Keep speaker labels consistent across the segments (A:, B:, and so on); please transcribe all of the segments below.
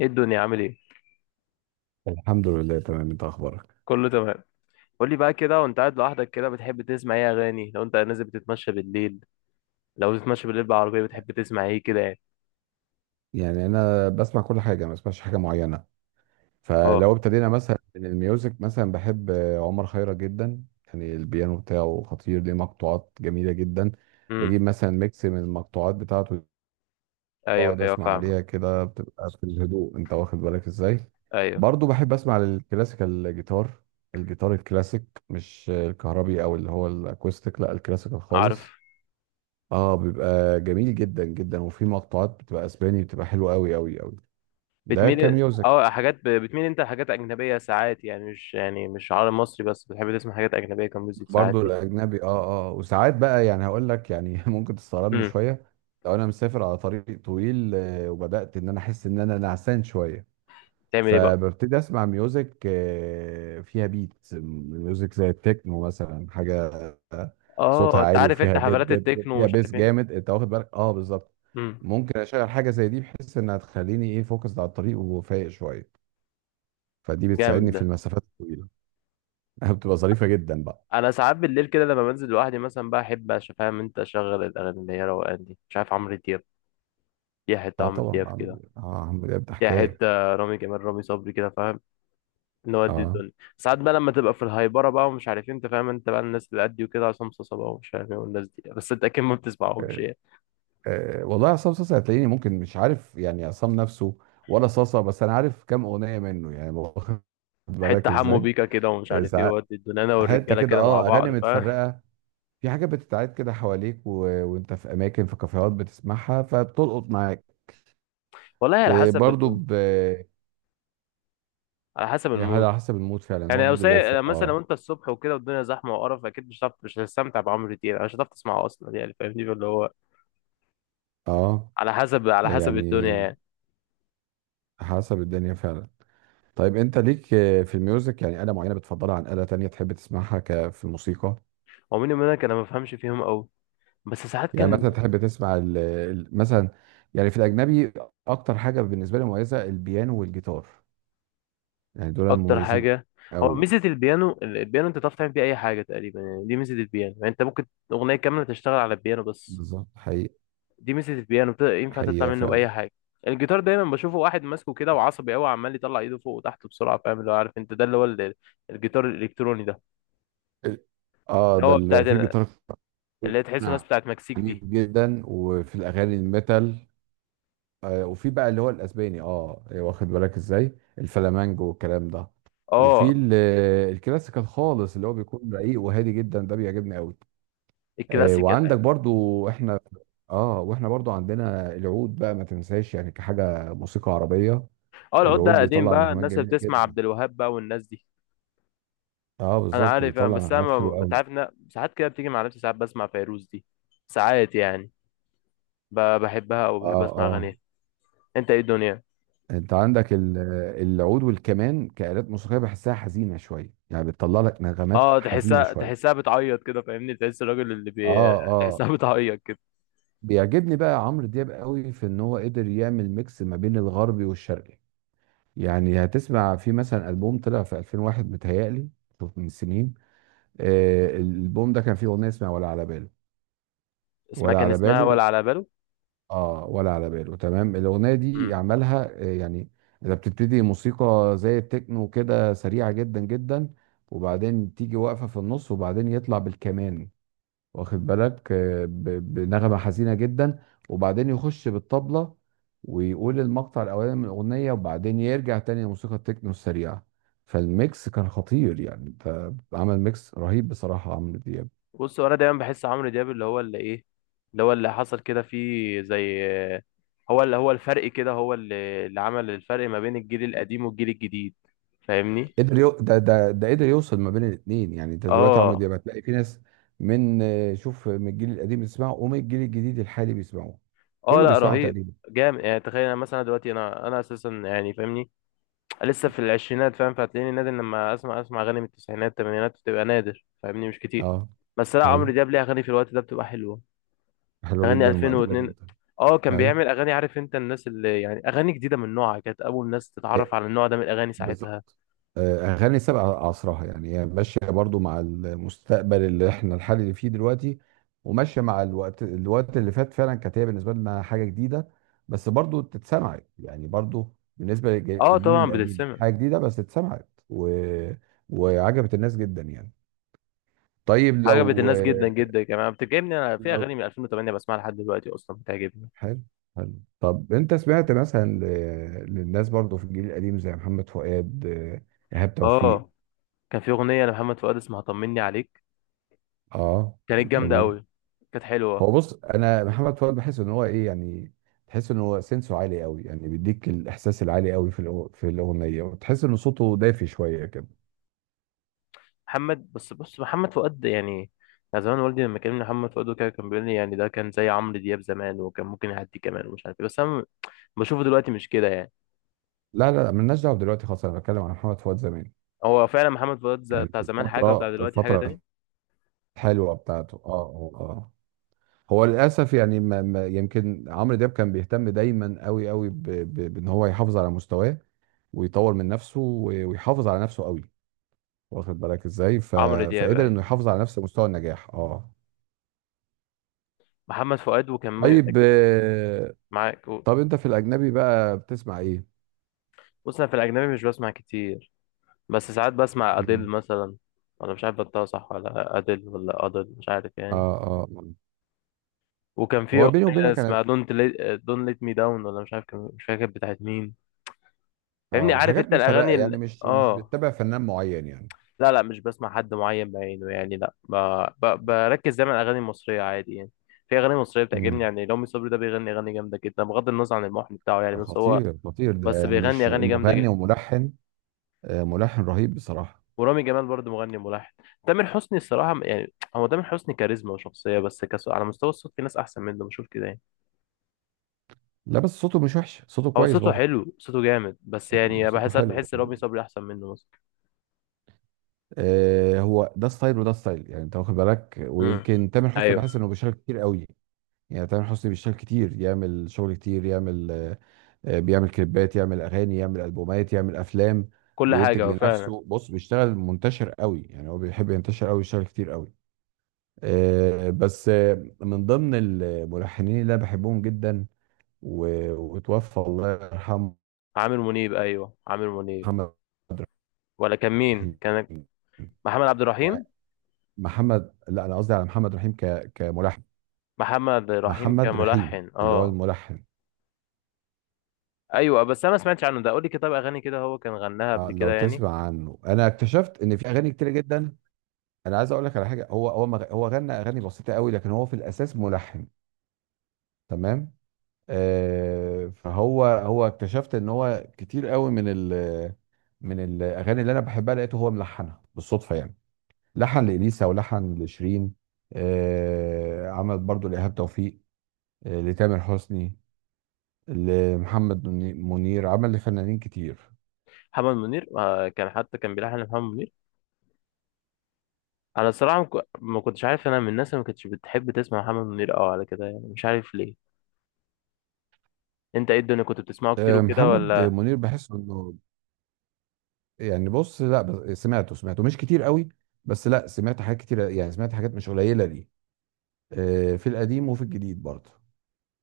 A: ايه الدنيا، عامل ايه؟
B: الحمد لله تمام. انت اخبارك؟
A: كله تمام. قول لي بقى، كده وانت قاعد لوحدك كده بتحب تسمع ايه اغاني؟ لو انت نازل بتتمشى بالليل، لو بتتمشى بالليل بالعربيه بتحب تسمع ايه كده يعني؟
B: يعني انا بسمع كل حاجه، ما بسمعش حاجه معينه.
A: اه.
B: فلو ابتدينا مثلا من الميوزك، مثلا بحب عمر خيرت جدا. يعني البيانو بتاعه خطير، ليه مقطوعات جميله جدا.
A: امم.
B: بجيب مثلا ميكس من المقطوعات بتاعته،
A: ايوه،
B: بقعد
A: ايوه،
B: اسمع
A: فاهمك.
B: عليها كده، بتبقى في الهدوء، انت واخد بالك ازاي.
A: ايوه.
B: برضو بحب اسمع الكلاسيكال جيتار، الجيتار الكلاسيك، مش الكهربي او اللي هو الاكوستيك، لا الكلاسيكال
A: عارف.
B: خالص. اه بيبقى جميل جدا جدا، وفي مقطوعات بتبقى اسباني، بتبقى حلوه قوي قوي قوي. ده
A: بتميل
B: كميوزك.
A: اه حاجات بتميل انت لحاجات اجنبيه ساعات، يعني مش، يعني مش عربي مصري، بس بتحب تسمع حاجات اجنبيه كميوزك ساعات
B: برضو
A: يعني.
B: الاجنبي اه اه. وساعات بقى يعني هقول لك يعني، ممكن تستغربني
A: امم.
B: شويه. لو انا مسافر على طريق طويل وبدات ان انا احس ان انا نعسان شويه،
A: تعمل ايه بقى؟
B: فببتدي اسمع ميوزك فيها بيت ميوزك زي التكنو مثلا، حاجه صوتها
A: اه، انت
B: عالي
A: عارف انت
B: وفيها دب
A: حفلات
B: دب دب،
A: التكنو
B: فيها
A: ومش
B: بيس
A: عارف ايه.
B: جامد، انت واخد بالك. اه بالظبط.
A: امم.
B: ممكن اشغل حاجه زي دي بحيث انها تخليني ايه، فوكس على الطريق وفايق شويه. فدي
A: جامد
B: بتساعدني في
A: ده.
B: المسافات الطويله. بتبقى ظريفه جدا بقى.
A: انا ساعات بالليل كده لما بنزل لوحدي مثلا بقى احب فاهم انت، اشغل الاغاني اللي هي روقان دي، مش عارف، عمرو دياب. يا حته
B: اه
A: عمرو
B: طبعا
A: دياب كده.
B: بعمل اه، عم ده
A: يا
B: حكايه.
A: حته. رامي جمال، رامي صبري كده، فاهم. نودي
B: اه
A: الدنيا. ساعات بقى لما تبقى في الهايبره بقى ومش عارف إيه، انت فاهم، انت بقى الناس اللي قدي وكده، عصام صاصا بقى ومش عارف ايه والناس دي، بس انت اكيد ما بتسمعهمش
B: آه،
A: يعني.
B: والله عصام صاصا هتلاقيني ممكن مش عارف يعني عصام نفسه ولا صاصا، بس انا عارف كام اغنيه منه يعني، واخد
A: حته
B: بالك
A: حمو
B: ازاي.
A: بيكا كده ومش عارف ايه،
B: ساعات
A: ودي الدنيا انا
B: حته
A: والرجاله
B: كده
A: كده مع
B: اه، اغاني
A: بعض، فاهم.
B: متفرقه. في حاجات بتتعاد كده حواليك وانت في اماكن، في كافيهات بتسمعها فبتلقط معاك.
A: والله على
B: إيه
A: حسب
B: برضو
A: المود.
B: ب...
A: على حسب
B: هي
A: المود.
B: على حسب المود فعلا، هو
A: يعني لو
B: المود اللي
A: سايق
B: يفرق
A: مثلا، لو
B: اه.
A: انت الصبح وكده والدنيا زحمه وقرف، اكيد مش هتعرف، مش هتستمتع بعمرو دياب، مش هتعرف تسمعه اصلا يعني، فاهمني اللي هو،
B: اه،
A: على حسب
B: يعني
A: الدنيا يعني.
B: حسب الدنيا فعلا. طيب انت ليك في الميوزك يعني آلة معينة بتفضلها عن آلة تانية تحب تسمعها في الموسيقى؟
A: هو مين منك؟ انا ما بفهمش فيهم قوي، بس ساعات
B: يعني
A: كان.
B: مثلا تحب تسمع مثلا يعني في الأجنبي؟ أكتر حاجة بالنسبة لي مميزة البيانو والجيتار، يعني دول
A: اكتر
B: مميزين
A: حاجه. هو
B: قوي.
A: ميزه البيانو، البيانو انت تعرف تعمل بيه اي حاجه تقريبا يعني، دي ميزه البيانو يعني، انت ممكن اغنيه كامله تشتغل على البيانو بس.
B: بالظبط حقيقي.
A: دي ميزه البيانو، ينفع تطلع
B: حقيقة
A: منه
B: فعلا.
A: باي حاجه. الجيتار دايما بشوفه واحد ماسكه كده وعصبي قوي، عمال يطلع ايده فوق وتحت بسرعه، فاهم اللي هو، عارف انت ده اللي هو. الجيتار الالكتروني ده،
B: ال- اه
A: اللي
B: ده
A: هو بتاع،
B: اللي فيه جيتار
A: اللي هي تحس الناس بتاعت مكسيك دي.
B: عنيف جدا، وفي الاغاني الميتال. آه وفي بقى اللي هو الاسباني اه واخد بالك ازاي، الفلامانجو والكلام ده. وفي
A: اه.
B: ال- الكلاسيكال خالص اللي هو بيكون رقيق وهادي جدا، ده بيعجبني قوي. آه
A: الكلاسيكال
B: وعندك
A: يعني.
B: برضو احنا، اه واحنا برضو عندنا العود بقى ما تنساش، يعني كحاجة موسيقى عربية.
A: اه، العود ده
B: العود
A: قديم
B: بيطلع
A: بقى،
B: نغمات
A: الناس اللي
B: جميلة
A: بتسمع
B: جدا.
A: عبد الوهاب بقى والناس دي.
B: اه
A: انا
B: بالظبط
A: عارف يعني،
B: بيطلع
A: بس انا
B: نغمات حلوة
A: انت
B: قوي.
A: عارف ان ساعات كده بتيجي مع نفسي ساعات بسمع فيروز دي، ساعات يعني، بحبها او بحب
B: اه
A: اسمع
B: اه.
A: اغانيها. انت ايه الدنيا؟
B: انت عندك العود والكمان كآلات موسيقية بحسها حزينة شوية، يعني بتطلع لك نغمات
A: اه،
B: حزينة
A: تحسها
B: شوية.
A: تحسها بتعيط كده، فاهمني، تحس الراجل اللي.
B: اه اه.
A: تحسها بتعيط كده.
B: بيعجبني بقى عمرو دياب قوي في ان هو قدر يعمل ميكس ما بين الغربي والشرقي. يعني هتسمع في مثلا ألبوم طلع في 2001 متهيألي، شوف من سنين. آه الألبوم ده كان فيه أغنية اسمها ولا على باله.
A: اسمها
B: ولا
A: كان
B: على
A: اسمها
B: باله.
A: ولا على
B: اه ولا على باله تمام. الاغنيه دي
A: باله.
B: عملها يعني اذا بتبتدي موسيقى زي التكنو كده سريعه جدا جدا، وبعدين تيجي واقفه في النص، وبعدين يطلع بالكمان، واخد بالك بنغمه حزينه جدا، وبعدين يخش بالطبله ويقول المقطع الاولاني من الاغنيه، وبعدين يرجع تاني لموسيقى التكنو السريعه. فالميكس كان خطير يعني، انت عمل ميكس رهيب بصراحه عمرو دياب.
A: بص، هو انا دايما بحس عمرو دياب اللي هو اللي ايه، اللي هو اللي حصل كده فيه زي، هو اللي هو الفرق كده، هو اللي عمل الفرق ما بين الجيل القديم والجيل الجديد، فاهمني.
B: قدر يو... ده ده ده قدر يوصل ما بين الاثنين. يعني انت دلوقتي عمرو
A: اه.
B: دياب هتلاقي في ناس من شوف، من الجيل القديم بيسمعه، ومن الجيل الجديد الحالي بيسمعوه.
A: اه،
B: كله
A: لا
B: بيسمعه
A: رهيب.
B: تقريبا.
A: جامد يعني، تخيل انا مثلا دلوقتي انا اساسا يعني، فاهمني، لسه في العشرينات، فاهم، فهتلاقيني نادر لما اسمع اغاني من التسعينات، الثمانينات بتبقى نادر، فاهمني، مش كتير.
B: اه
A: بس لا، عمرو
B: ايوه.
A: دياب ليه اغاني في الوقت ده بتبقى حلوه.
B: حلوه
A: اغاني
B: جدا ومقبوله
A: 2002.
B: جدا.
A: اه، كان
B: ايوه
A: بيعمل اغاني، عارف انت الناس اللي يعني، اغاني جديده من نوعها، كانت اول ناس تتعرف على النوع ده من الاغاني ساعتها.
B: بالظبط. اغاني سابقه عصرها يعني، هي ماشيه برضو مع المستقبل اللي احنا الحالي اللي فيه دلوقتي، وماشيه مع الوقت. الوقت اللي فات فعلا كانت هي بالنسبه لنا حاجه جديده، بس برضو تتسمع يعني. برضو بالنسبه
A: اه
B: للجيل
A: طبعا
B: القديم
A: بتتسمع.
B: حاجه جديده، بس اتسمعت وعجبت الناس جدا يعني. طيب
A: عجبت
B: لو،
A: الناس جدا جدا، كمان بتعجبني انا في
B: لو،
A: اغاني من 2008 بسمعها لحد دلوقتي، اصلا بتعجبني.
B: حلو حلو. طب انت سمعت مثلا للناس برضو في الجيل القديم زي محمد فؤاد ايهاب توفيق؟
A: اه، كان في اغنيه لمحمد فؤاد اسمها طمني عليك.
B: اه
A: كانت جامده
B: جميل.
A: قوي. كانت
B: هو
A: حلوه.
B: بص انا محمد فؤاد بحس ان هو ايه يعني، تحس ان هو سنسه عالي قوي، يعني بيديك الاحساس العالي قوي في في الاغنيه، وتحس ان صوته دافي شويه كده.
A: محمد، بس بص، محمد فؤاد يعني، يعني زمان والدي لما كلمني محمد فؤاد وكده كان بيقول لي يعني ده كان زي عمرو دياب زمان، وكان ممكن يعدي كمان ومش عارف ايه، بس انا بشوفه دلوقتي مش كده يعني.
B: لا لا مالناش دعوه دلوقتي خالص، انا بتكلم عن محمد فؤاد زمان.
A: هو فعلا محمد فؤاد
B: يعني
A: بتاع
B: في
A: زمان حاجة وبتاع
B: الفتره،
A: دلوقتي حاجة
B: الفتره
A: تانية.
B: الحلوه بتاعته اه اه اه. هو للاسف يعني، ما ما يمكن عمرو دياب كان بيهتم دايما قوي قوي بان هو يحافظ على مستواه ويطور من نفسه ويحافظ على نفسه قوي، واخد بالك ازاي.
A: عمرو دياب
B: فقدر
A: أيوة.
B: انه يحافظ على نفس مستوى النجاح اه.
A: محمد فؤاد وكان
B: طيب
A: معاك
B: طب انت في الاجنبي بقى بتسمع ايه؟
A: بص، أنا في الأجنبي مش بسمع كتير، بس ساعات بسمع أديل
B: مم.
A: مثلا. ولا مش عارف بنطقها صح، ولا أديل ولا أدل، مش عارف
B: اه
A: يعني.
B: اه
A: وكان في
B: هو بيني
A: أغنية
B: وبينك انا،
A: اسمها دونت ليت مي داون، ولا مش عارف، كان مش فاكر بتاعت مين. فاهمني،
B: اه
A: عارف
B: حاجات
A: أنت
B: متفرقه
A: الأغاني.
B: يعني،
A: ال...
B: مش مش
A: آه
B: بتتبع فنان معين يعني.
A: لا، لا، مش بسمع حد معين بعينه يعني، لا، بركز دايما على الاغاني المصريه عادي يعني. في اغاني مصريه بتعجبني
B: مم.
A: يعني، رامي صبري ده بيغني اغاني جامده جدا بغض النظر عن المحن بتاعه يعني، بس هو،
B: خطير، خطير
A: بس
B: ده
A: بيغني
B: مش
A: اغاني جامده
B: مغني
A: جدا.
B: وملحن. آه ملحن رهيب بصراحه.
A: ورامي جمال برضه مغني ملحن. تامر حسني الصراحه، يعني، هو تامر حسني كاريزما وشخصيه، بس على مستوى الصوت في ناس احسن منه بشوف كده يعني.
B: لا بس صوته مش وحش، صوته
A: هو
B: كويس
A: صوته
B: برضه.
A: حلو، صوته جامد، بس
B: صوته
A: يعني
B: صوته
A: بحس ساعات
B: حلو.
A: بحس رامي صبري احسن منه مثلا.
B: آه هو ده ستايل وده ستايل، يعني انت واخد بالك.
A: امم.
B: ويمكن تامر حسني بحس
A: ايوه.
B: انه بيشارك كتير قوي. يعني تامر حسني بيشتغل كتير، يعمل شغل كتير، يعمل بيعمل كليبات، يعمل اغاني، يعمل البومات، يعمل افلام،
A: كل حاجه
B: بينتج
A: هو فعلا.
B: لنفسه. بص بيشتغل منتشر قوي يعني، هو بيحب ينتشر قوي يشتغل كتير قوي. بس من ضمن الملحنين اللي انا بحبهم جدا وتوفى الله يرحمه،
A: عامر منيب؟ ايوه عامر منيب.
B: محمد
A: ولا كان مين؟
B: رحيم.
A: كان محمد عبد
B: يعني
A: الرحيم.
B: محمد، لا انا قصدي على محمد رحيم كملحن.
A: محمد رحيم
B: محمد رحيم
A: كملحن،
B: اللي هو
A: اه.
B: الملحن.
A: ايوه، بس انا ما سمعتش عنه ده، قول لي كده، طب اغاني كده هو كان غناها قبل كده
B: لو
A: يعني؟
B: تسمع عنه، انا اكتشفت ان في اغاني كتير جدا. انا عايز اقول لك على حاجه، هو غنى اغاني بسيطه قوي، لكن هو في الاساس ملحن، تمام. آه فهو اكتشفت ان هو كتير قوي من من الاغاني اللي انا بحبها لقيته هو ملحنها بالصدفه يعني. لحن لاليسا ولحن لشيرين. آه عمل برضو لايهاب توفيق، آه لتامر حسني، منير، عمل لفنانين كتير.
A: محمد منير كان حتى كان بيلحن محمد منير. انا الصراحه ما كنتش عارف، انا من الناس اللي ما كنتش بتحب تسمع محمد منير على كده يعني، مش عارف ليه. انت ايه الدنيا، كنت بتسمعه كتير
B: آه
A: وكده
B: محمد
A: ولا؟
B: منير بحس انه يعني، بص لا سمعته، سمعته مش كتير قوي. بس لا سمعت حاجات كتير يعني، سمعت حاجات مش قليله ليه في القديم وفي الجديد برضه.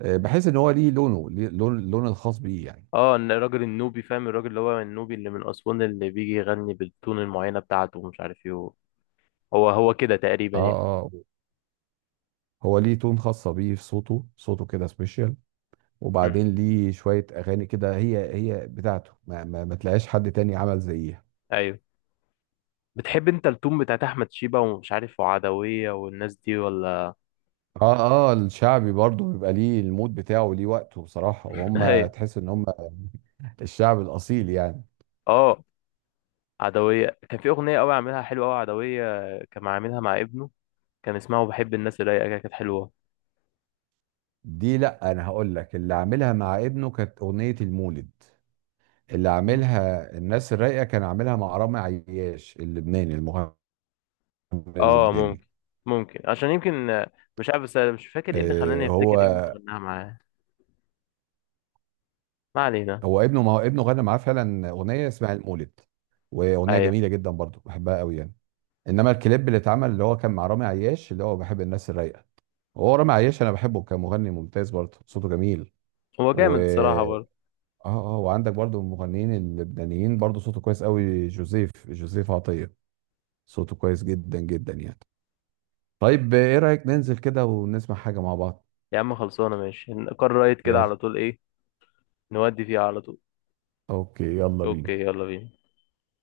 B: بحس ان هو ليه لونه، ليه لون، اللون الخاص بيه يعني.
A: اه، إن الراجل النوبي، فاهم الراجل اللي هو النوبي اللي من اسوان اللي بيجي يغني بالتون المعينه بتاعته ومش عارف ايه، هو هو كده
B: اه
A: تقريبا يعني.
B: اه. هو ليه تون خاصه بيه في صوته، صوته كده سبيشال.
A: امم.
B: وبعدين ليه شويه اغاني كده هي هي بتاعته، ما تلاقيش حد تاني عمل زيها.
A: ايوه. بتحب انت التون بتاعت احمد شيبه ومش عارف، وعدويه والناس دي ولا؟
B: اه اه الشعبي برضه بيبقى ليه المود بتاعه وليه وقته بصراحه، وهم
A: ايوه.
B: تحس ان هم الشعب الاصيل يعني.
A: اه. عدوية كان في أغنية أوي عاملها حلوة أوي عدوية. كان عاملها مع ابنه. كان اسمها وبحب الناس الرايقة كده، كانت حلوة.
B: دي لا انا هقول لك، اللي عاملها مع ابنه كانت اغنيه المولد. اللي
A: مم.
B: عاملها الناس الرايقه كان عاملها مع رامي عياش، اللبناني المغني
A: اه، ممكن،
B: اللبناني.
A: ممكن عشان يمكن، مش عارف، بس أنا مش فاكر ايه اللي
B: آه،
A: خلاني افتكر ابنه
B: هو
A: غناها معاه. ما علينا.
B: هو ابنه، ما هو ابنه غنى معاه فعلا اغنيه اسمها المولد، واغنيه
A: ايوه.
B: جميله جدا برضو بحبها قوي يعني. انما الكليب اللي اتعمل اللي هو كان مع رامي عياش، اللي هو بحب الناس الرايقه. هو رامي عياش انا بحبه كمغني ممتاز برضه، صوته جميل.
A: هو
B: و
A: جامد الصراحة برضه.
B: اه اه، وعندك برضه من المغنيين اللبنانيين برضه صوته كويس قوي، جوزيف عطية، صوته كويس جدا جدا يعني. طيب ايه رأيك ننزل كده ونسمع حاجة مع بعض؟
A: يا عم خلصانة ماشي، نقرر رايت كده
B: يلا،
A: على طول، ايه؟ نودي فيها على طول.
B: اوكي يلا
A: اوكي
B: بينا.
A: يلا بينا.